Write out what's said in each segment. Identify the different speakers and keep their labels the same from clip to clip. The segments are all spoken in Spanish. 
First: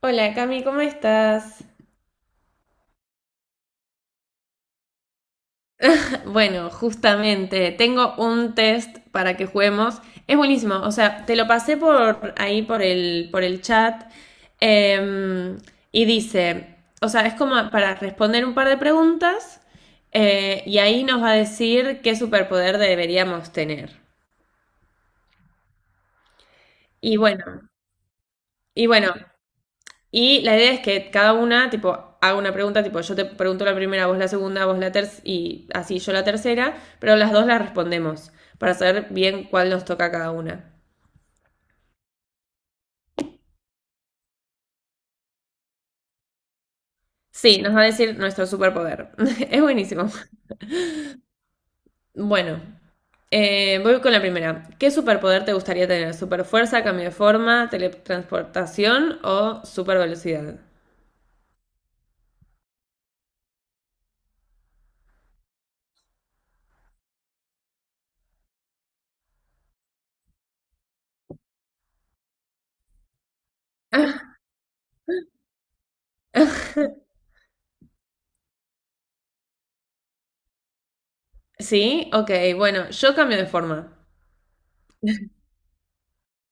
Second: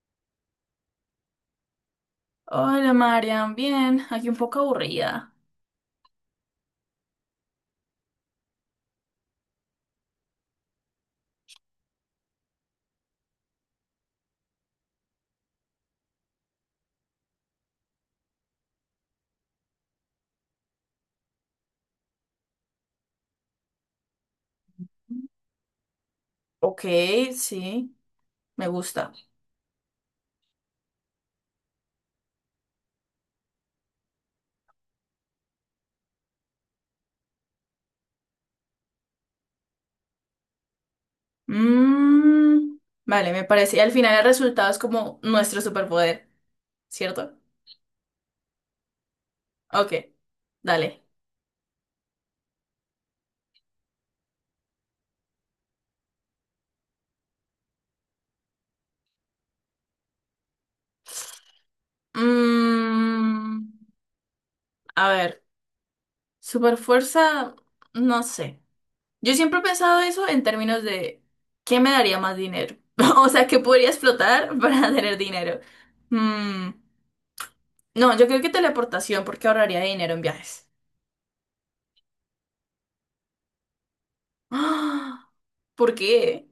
Speaker 1: Hola Cami, ¿cómo estás?
Speaker 2: Hola, Marian, bien, aquí un poco aburrida.
Speaker 1: Bueno, justamente, tengo un test para que juguemos. Es buenísimo, o sea, te lo pasé por ahí por el chat em, y dice, o sea, es como para responder un par de preguntas y ahí nos va a decir qué superpoder deberíamos tener.
Speaker 2: Ok,
Speaker 1: Y
Speaker 2: sí, me gusta.
Speaker 1: bueno, y la idea es que cada una, tipo, haga una pregunta, tipo, yo te pregunto la primera, vos la segunda, vos la tercera, y así yo la tercera, pero las dos las respondemos para saber bien cuál nos toca a cada una.
Speaker 2: Mm, vale, me parece. Y al final el resultado es como nuestro superpoder, ¿cierto?
Speaker 1: Sí, nos va a decir nuestro superpoder. Es
Speaker 2: Ok,
Speaker 1: buenísimo.
Speaker 2: dale.
Speaker 1: Bueno, voy con la primera. ¿Qué superpoder te gustaría tener? ¿Superfuerza, cambio de forma, teletransportación o supervelocidad?
Speaker 2: Mm, a ver, superfuerza, no sé. Yo siempre he pensado eso en términos de ¿qué me daría más dinero? O sea, ¿qué podría explotar para tener dinero? Mm, no, yo creo que teleportación, porque ahorraría dinero en viajes.
Speaker 1: Sí, ok, bueno, yo cambio de forma.
Speaker 2: ¡Ah! ¿Por qué?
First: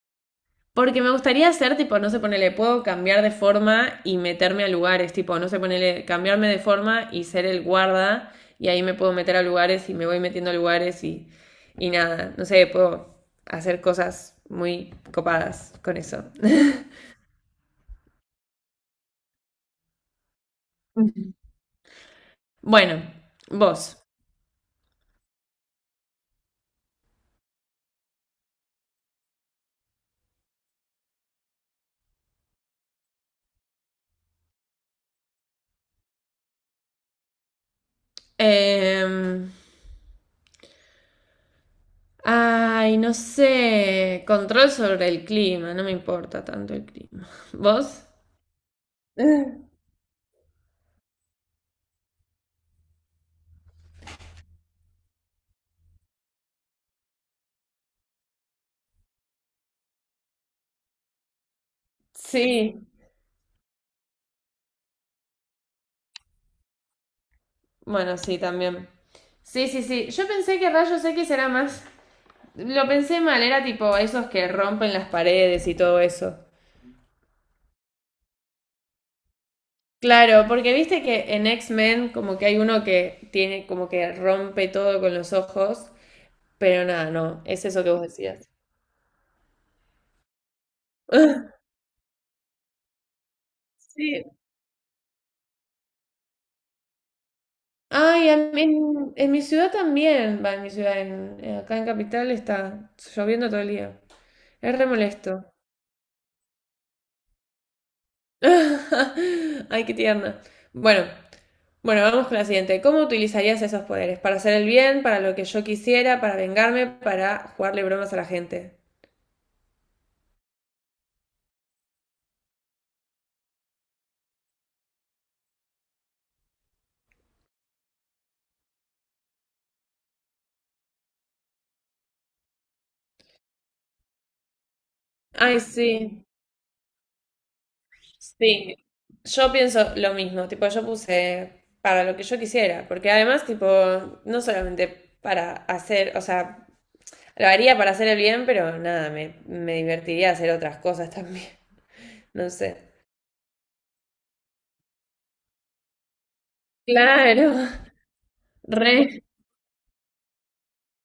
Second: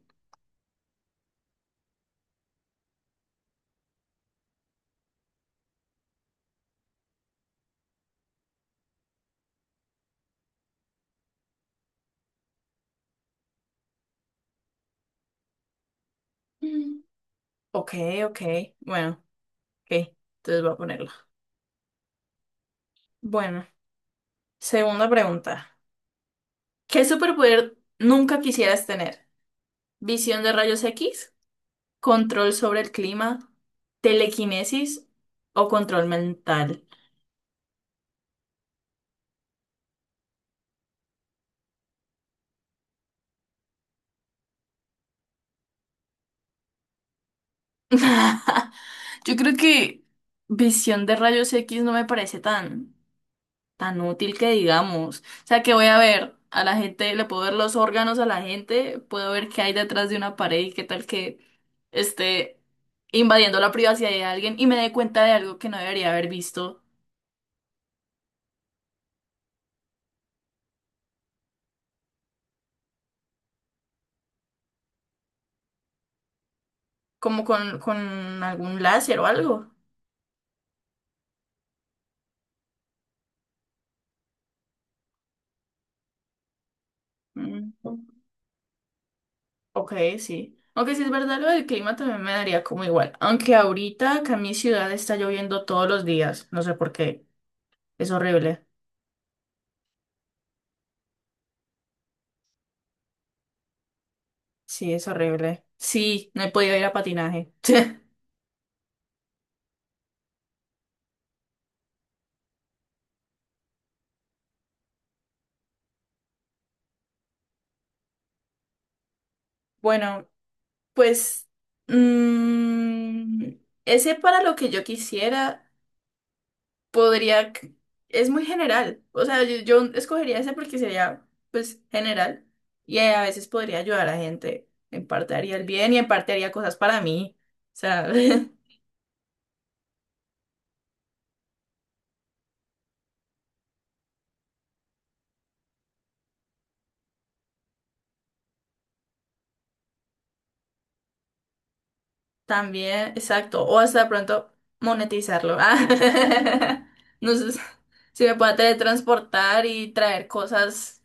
Speaker 1: Porque me gustaría hacer, tipo, no sé, ponele, puedo cambiar de forma y meterme a lugares, tipo, no sé, ponele, cambiarme de forma y ser el guarda, y ahí me puedo meter a lugares y me voy metiendo a lugares y nada, no sé, puedo hacer cosas muy copadas con eso.
Speaker 2: Mm. Ok, ok. Bueno, ok. Entonces voy a ponerlo.
Speaker 1: Bueno,
Speaker 2: Bueno,
Speaker 1: vos.
Speaker 2: segunda pregunta. ¿Qué superpoder nunca quisieras tener? ¿Visión de rayos X? ¿Control sobre el clima? ¿Telequinesis? ¿O control mental?
Speaker 1: Em, Ay, no sé, control sobre el clima, no me importa tanto el clima. ¿Vos?
Speaker 2: Yo creo que visión de rayos X no me parece tan tan útil que digamos. O sea, que voy a ver a la gente, le puedo ver los órganos a la gente, puedo ver qué hay detrás de una pared y qué tal que esté
Speaker 1: Sí.
Speaker 2: invadiendo la privacidad de alguien y me dé cuenta de algo que no debería haber visto,
Speaker 1: Bueno, sí, también. Sí, sí, sí. Yo pensé que rayos X era más. Lo pensé mal, era tipo esos que rompen las paredes y todo eso.
Speaker 2: como con algún láser o algo.
Speaker 1: Claro, porque viste que en X-Men como que hay uno que tiene como que rompe todo con los ojos, pero nada, no, es
Speaker 2: Mm,
Speaker 1: eso que vos decías.
Speaker 2: ok, sí. Aunque si es verdad lo del clima también me daría como igual. Aunque ahorita
Speaker 1: Sí.
Speaker 2: acá en mi ciudad está lloviendo todos los días. No sé por qué. Es
Speaker 1: Ay,
Speaker 2: horrible.
Speaker 1: en mi ciudad también, va, en mi ciudad, en- acá en Capital está lloviendo todo el día. Es re
Speaker 2: Sí, es
Speaker 1: molesto.
Speaker 2: horrible. Sí, no he podido ir a patinaje.
Speaker 1: Ay, qué tierna. Bueno, bueno, vamos con la siguiente. ¿Cómo utilizarías esos poderes? ¿Para hacer el bien? ¿Para lo que yo quisiera? ¿Para vengarme? ¿Para jugarle bromas a la gente?
Speaker 2: Bueno, pues mm, ese para lo que yo quisiera podría, c- es muy general, o sea, yo escogería ese porque sería pues general y a veces podría ayudar a gente, en parte haría
Speaker 1: Ay,
Speaker 2: el bien y en
Speaker 1: sí,
Speaker 2: parte haría cosas para mí, o sea.
Speaker 1: sí. Yo pienso lo mismo, tipo, yo puse para lo que yo quisiera, porque además, tipo, no solamente para hacer, o sea, lo haría para hacer el bien, pero nada, me divertiría hacer otras cosas también, no sé.
Speaker 2: También, exacto. O hasta de pronto monetizarlo. Ah, no
Speaker 1: Claro,
Speaker 2: sé si me pueda
Speaker 1: re,
Speaker 2: teletransportar y traer cosas,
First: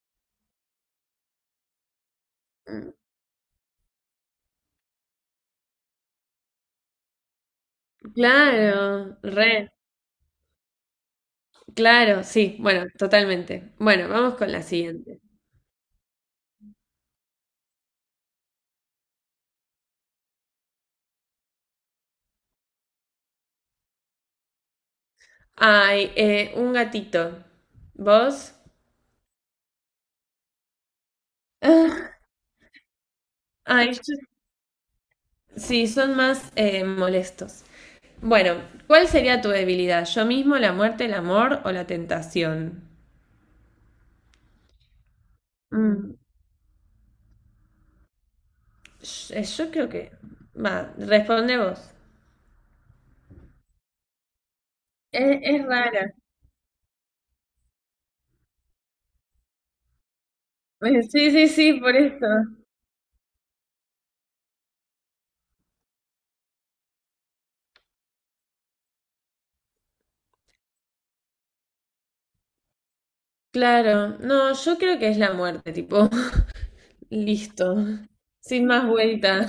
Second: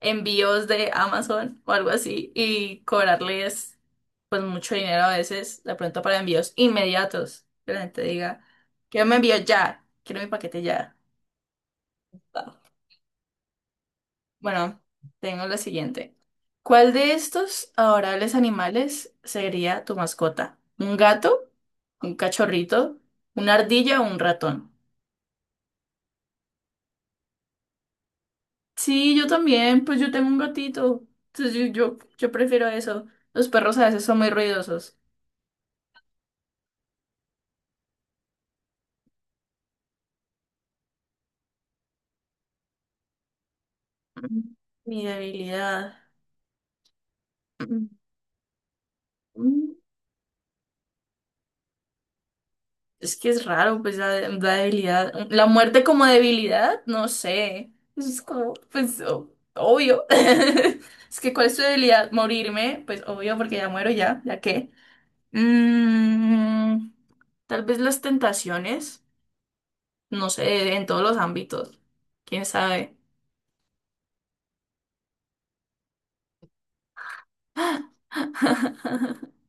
Speaker 2: envíos de Amazon o algo así, y cobrarles pues mucho dinero a veces, de pronto para envíos inmediatos. Que la gente diga, quiero mi
Speaker 1: claro,
Speaker 2: envío
Speaker 1: re.
Speaker 2: ya, quiero mi paquete ya.
Speaker 1: Claro, sí, bueno, totalmente. Bueno, vamos con la
Speaker 2: Bueno,
Speaker 1: siguiente.
Speaker 2: tengo la siguiente. ¿Cuál de estos adorables animales sería tu mascota? ¿Un gato? ¿Un cachorrito? ¿Una ardilla o un ratón?
Speaker 1: Ay, un gatito. ¿Vos?
Speaker 2: Sí, yo también, pues yo tengo un gatito. Entonces yo prefiero eso. Los perros
Speaker 1: Ah,
Speaker 2: a
Speaker 1: ay,
Speaker 2: veces son muy ruidosos.
Speaker 1: sí, son más molestos. Bueno, ¿cuál sería tu debilidad? ¿Yo mismo, la muerte, el amor o la tentación?
Speaker 2: Mm, mi debilidad.
Speaker 1: Mm,
Speaker 2: Mm.
Speaker 1: Yo
Speaker 2: Mm.
Speaker 1: creo que... Va, responde vos.
Speaker 2: Es que es raro, pues la debilidad, la
Speaker 1: Es
Speaker 2: muerte como
Speaker 1: rara.
Speaker 2: debilidad, no sé. Pues es como, pues, obvio. Es
Speaker 1: Sí,
Speaker 2: que, ¿cuál
Speaker 1: sí,
Speaker 2: es tu
Speaker 1: sí, por
Speaker 2: debilidad?
Speaker 1: esto.
Speaker 2: Morirme, pues, obvio, porque ya muero ya, ¿ya qué? Mm, tal vez las tentaciones, no sé, en todos los ámbitos, quién sabe.
Speaker 1: Claro, no, yo creo que es la muerte, tipo, listo, sin más vuelta.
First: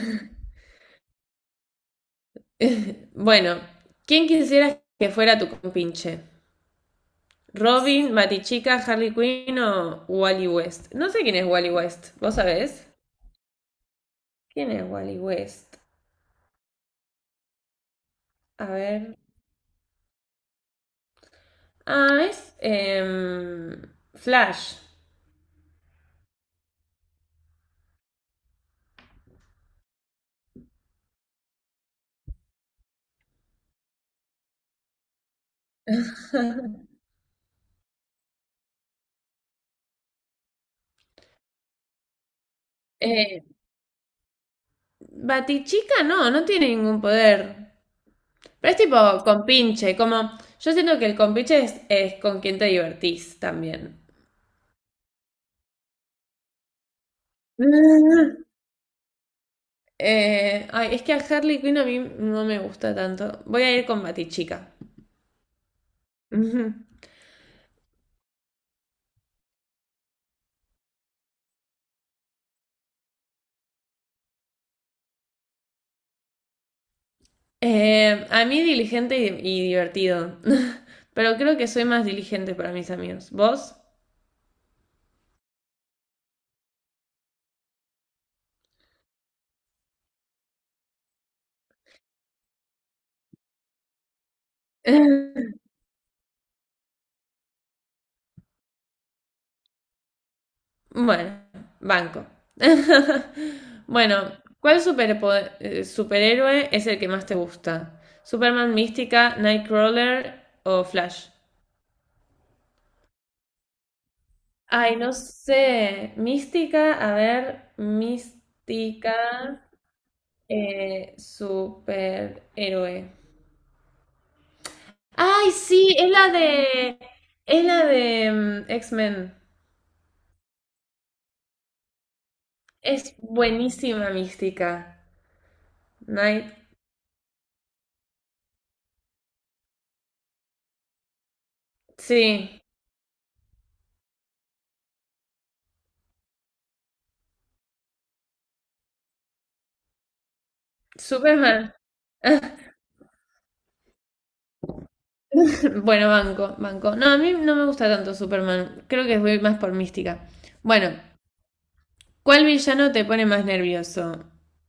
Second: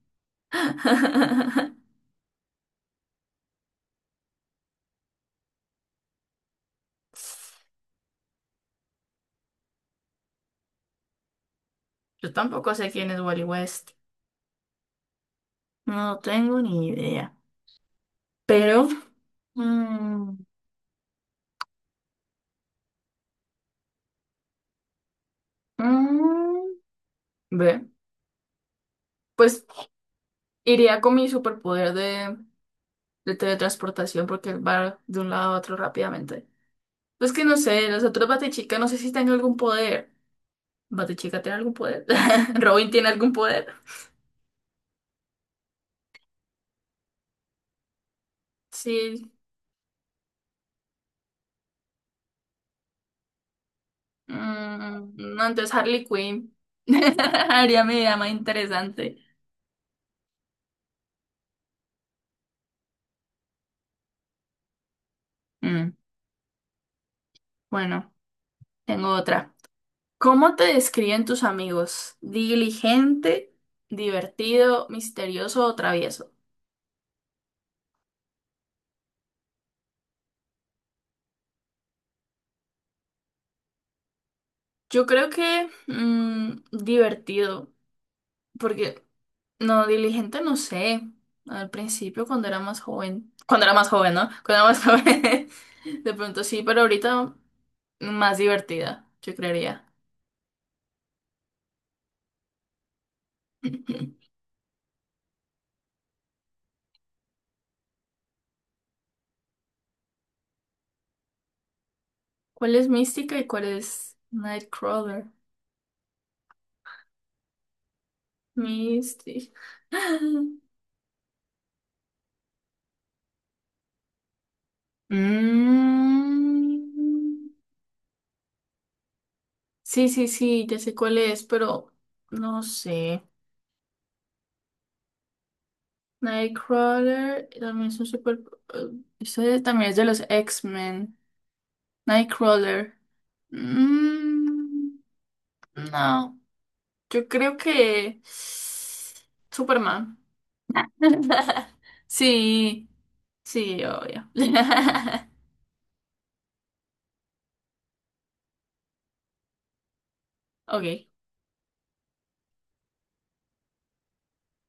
Speaker 1: Bueno, ¿quién quisieras que fuera tu compinche? ¿Robin, Matichica, Harley Quinn o Wally West? No sé quién es Wally West,
Speaker 2: Yo
Speaker 1: ¿vos
Speaker 2: tampoco
Speaker 1: sabés?
Speaker 2: sé quién es Wally West,
Speaker 1: ¿Quién es Wally West?
Speaker 2: no tengo ni idea.
Speaker 1: A
Speaker 2: Pero
Speaker 1: ver.
Speaker 2: mm,
Speaker 1: Ah, es Flash.
Speaker 2: mm, ve. Pues iría con mi superpoder de teletransportación porque va de un lado a otro rápidamente. Pues que no sé, los otros Batichica no sé si tienen algún poder. ¿Batichica tiene algún poder? ¿Robin tiene algún
Speaker 1: Eh,
Speaker 2: poder?
Speaker 1: Batichica no tiene ningún poder. Pero es tipo
Speaker 2: Sí.
Speaker 1: compinche, como yo siento que el compinche es con quien te divertís también.
Speaker 2: Mm, no, entonces Harley Quinn. Haría mi vida más interesante.
Speaker 1: Ay, es que a Harley Quinn a mí no me gusta tanto. Voy a ir con Batichica.
Speaker 2: Mm,
Speaker 1: Ujú.
Speaker 2: bueno, tengo otra. ¿Cómo te describen tus amigos? ¿Diligente, divertido, misterioso o travieso?
Speaker 1: A mí diligente y divertido. Pero creo que soy más diligente para mis amigos. ¿Vos?
Speaker 2: Yo creo que divertido. Porque no, diligente no sé. Al principio, cuando era más joven. Cuando era más joven, ¿no? Cuando era más joven. De pronto sí, pero ahorita más divertida, yo creería.
Speaker 1: Bueno, banco. Bueno, ¿cuál superhéroe es el que más te gusta? ¿Superman, Mística, Nightcrawler o Flash?
Speaker 2: ¿Cuál es Mística y cuál es
Speaker 1: Ay, no
Speaker 2: Nightcrawler?
Speaker 1: sé. Mística, a ver,
Speaker 2: Mística.
Speaker 1: Mística. Superhéroe. ¡Ay, sí! Es la
Speaker 2: Mm.
Speaker 1: de. Es la de X-Men.
Speaker 2: Sí, sí, sí, ya sé cuál es, pero no
Speaker 1: Es
Speaker 2: sé.
Speaker 1: buenísima mística. Night.
Speaker 2: Nightcrawler también es un super eh, eso también es de los X-Men.
Speaker 1: Sí.
Speaker 2: Nightcrawler. Mm, no, yo creo que Superman.
Speaker 1: Superman.
Speaker 2: Sí, sí, obvio.
Speaker 1: Bueno, banco, banco. No, a mí no me gusta tanto Superman. Creo que voy más por mística. Bueno,
Speaker 2: Ok.
Speaker 1: ¿cuál villano te pone más nervioso?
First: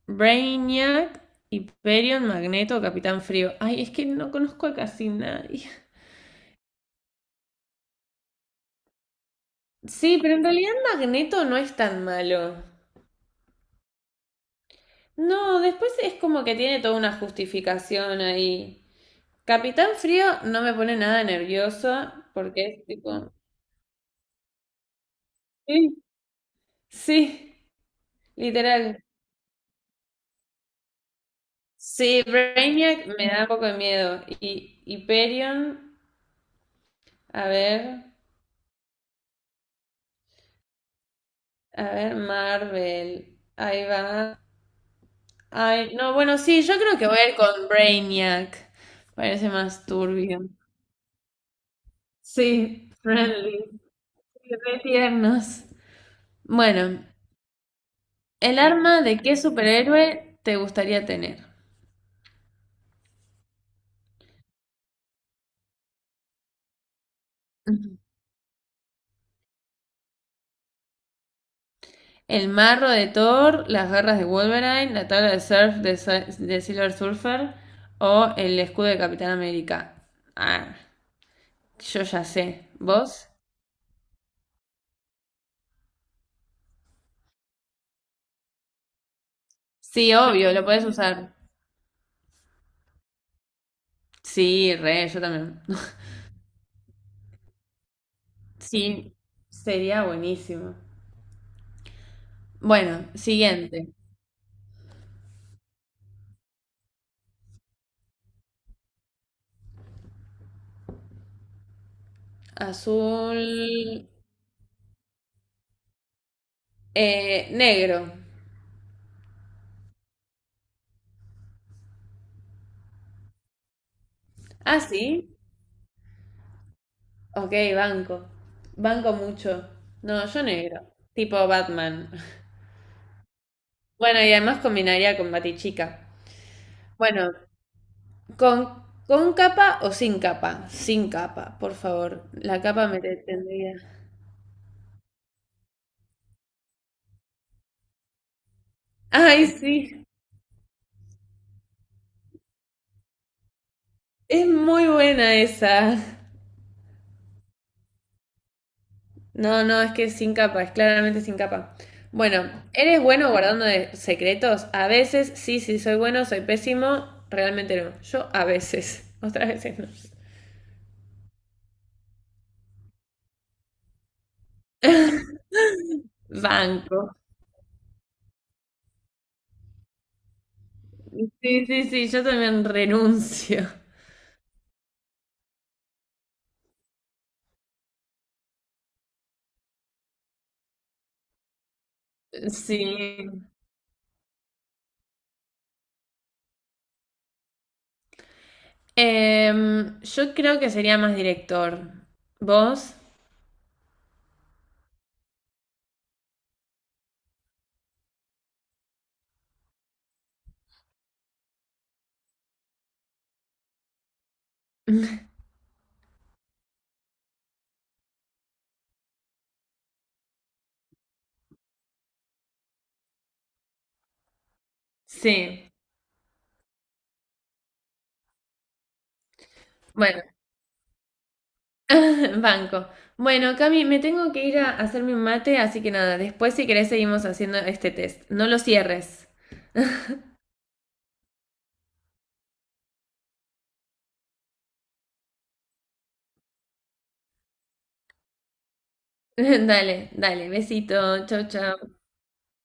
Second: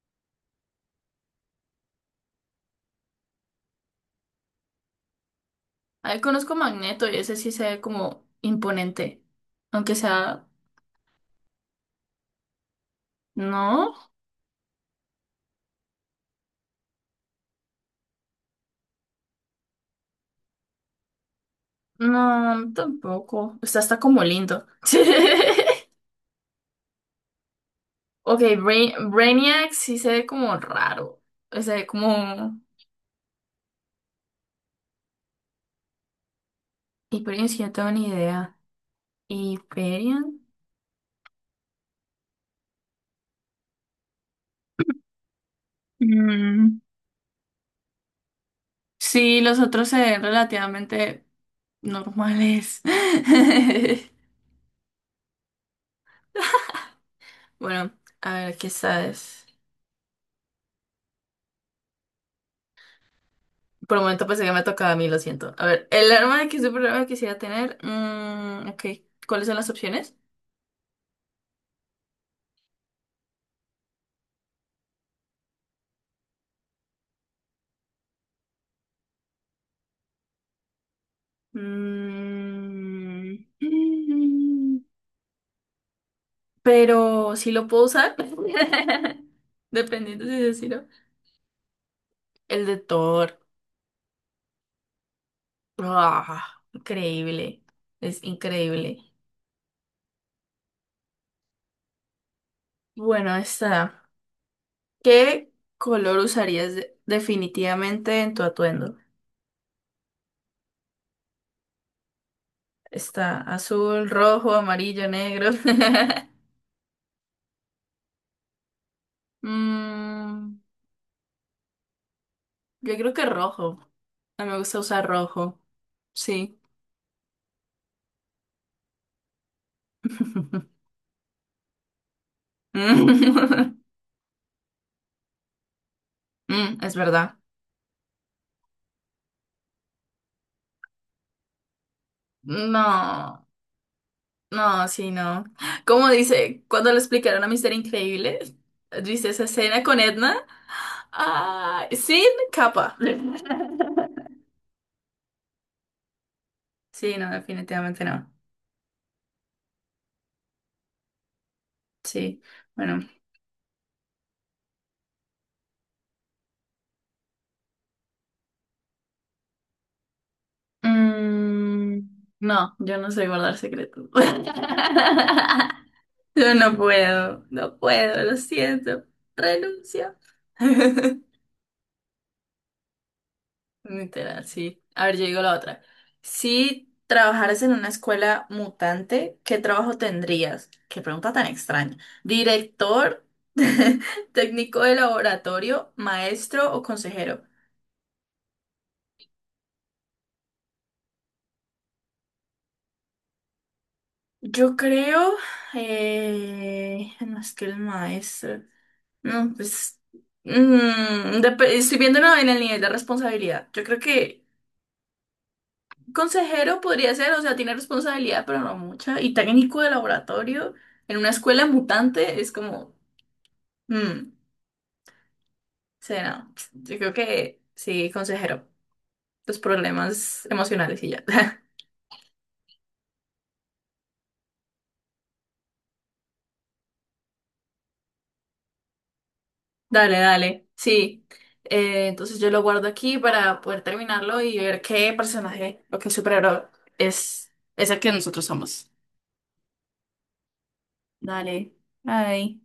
Speaker 1: Brainiac, Hyperion, Magneto, Capitán Frío. Ay, es que no conozco a casi nadie.
Speaker 2: Ahí conozco Magneto y ese sí se ve como imponente. Aunque
Speaker 1: Sí, pero en
Speaker 2: sea.
Speaker 1: realidad Magneto no es tan malo.
Speaker 2: No,
Speaker 1: No, después es como que tiene toda una justificación ahí. Capitán Frío no me pone nada nervioso porque
Speaker 2: no,
Speaker 1: es tipo...
Speaker 2: tampoco. Está hasta como lindo.
Speaker 1: Sí, sí,
Speaker 2: Ok,
Speaker 1: literal.
Speaker 2: Brainiac sí se ve como raro. O sea,
Speaker 1: Sí,
Speaker 2: como.
Speaker 1: Brainiac me da un poco de miedo. Y Hyperion, a
Speaker 2: Hyperion, sí, no tengo
Speaker 1: ver,
Speaker 2: ni idea. Hyperion.
Speaker 1: a ver, Marvel. Ahí va. Ay, no, bueno, sí, yo
Speaker 2: Mm,
Speaker 1: creo que voy a ir con Brainiac.
Speaker 2: sí,
Speaker 1: Parece
Speaker 2: los
Speaker 1: más
Speaker 2: otros se ven
Speaker 1: turbio.
Speaker 2: relativamente normales.
Speaker 1: Sí, friendly. Re tiernos. Bueno,
Speaker 2: Bueno, a ver,
Speaker 1: ¿el
Speaker 2: ¿qué
Speaker 1: arma de qué
Speaker 2: sabes?
Speaker 1: superhéroe te gustaría tener?
Speaker 2: Por un momento pensé que me tocaba a mí, lo siento. A ver, el arma que superhéroe quisiera tener.
Speaker 1: Ujú.
Speaker 2: Ok, ¿cuáles son las opciones?
Speaker 1: El marro de Thor, las garras de Wolverine, la tabla de surf de, de Silver Surfer o el escudo de Capitán América. Ah, yo ya sé. ¿Vos?
Speaker 2: Mm, mm, pero si lo puedo usar,
Speaker 1: Sí,
Speaker 2: dependiendo
Speaker 1: obvio,
Speaker 2: si
Speaker 1: lo
Speaker 2: es,
Speaker 1: podés
Speaker 2: ¿no?
Speaker 1: usar.
Speaker 2: El de Thor.
Speaker 1: Sí, re, yo también.
Speaker 2: Ah, increíble, es increíble.
Speaker 1: Sí, sería buenísimo. Bueno,
Speaker 2: Bueno,
Speaker 1: siguiente.
Speaker 2: está. ¿Qué color usarías definitivamente en tu atuendo?
Speaker 1: Azul,
Speaker 2: Está azul, rojo, amarillo, negro.
Speaker 1: negro.
Speaker 2: Mm, yo creo que rojo. A mí me gusta
Speaker 1: Ah,
Speaker 2: usar
Speaker 1: sí.
Speaker 2: rojo. Sí.
Speaker 1: Ok, banco. Banco mucho. No, yo negro. Tipo Batman.
Speaker 2: Mm,
Speaker 1: Bueno, y además combinaría con Batichica.
Speaker 2: mm, es
Speaker 1: Bueno,
Speaker 2: verdad.
Speaker 1: con capa o sin capa. Sin capa, por favor. La capa me
Speaker 2: No,
Speaker 1: detendría.
Speaker 2: no, sí, no. Como dice, cuando le explicaron a Mister Increíble, dice esa
Speaker 1: Ay,
Speaker 2: escena con
Speaker 1: sí.
Speaker 2: Edna, ah, sin capa.
Speaker 1: Es muy buena esa.
Speaker 2: Sí, no, definitivamente no.
Speaker 1: No, no, es que es sin capa. Es claramente sin capa.
Speaker 2: Sí,
Speaker 1: Bueno,
Speaker 2: bueno.
Speaker 1: ¿eres bueno guardando secretos? A veces, sí, sí, soy bueno, soy pésimo. Realmente no. Yo a veces. Otras veces no.
Speaker 2: Mm, no, yo no sé guardar secretos. Yo no
Speaker 1: Banco.
Speaker 2: puedo, no puedo, lo siento. Renuncio.
Speaker 1: Sí, sí, sí, yo también renuncio.
Speaker 2: Literal, sí. A ver, yo digo la otra. Si trabajaras en una escuela mutante, ¿qué trabajo tendrías? Qué pregunta tan extraña. ¿Director,
Speaker 1: Sí.
Speaker 2: técnico de laboratorio, maestro o consejero?
Speaker 1: Yo creo que sería más director. ¿Vos?
Speaker 2: Yo creo, no, es que el maestro. No, pues estoy viéndolo en el nivel de responsabilidad. Yo creo que consejero podría ser, o sea, tiene responsabilidad, pero no mucha. Y técnico de laboratorio en una escuela mutante es como, mm,
Speaker 1: Sí.
Speaker 2: sí, no. Yo creo que sí, consejero. Los
Speaker 1: Bueno,
Speaker 2: problemas emocionales y ya.
Speaker 1: banco. Bueno, Cami, me tengo que ir a hacerme un mate, así que nada, después si querés seguimos haciendo este test. No lo cierres.
Speaker 2: Dale, dale, sí. Entonces yo lo guardo aquí para poder terminarlo y ver qué personaje o qué superhéroe es, es el que nosotros somos.
Speaker 1: Dale, dale, besito, chau,
Speaker 2: Dale,
Speaker 1: chau.
Speaker 2: bye.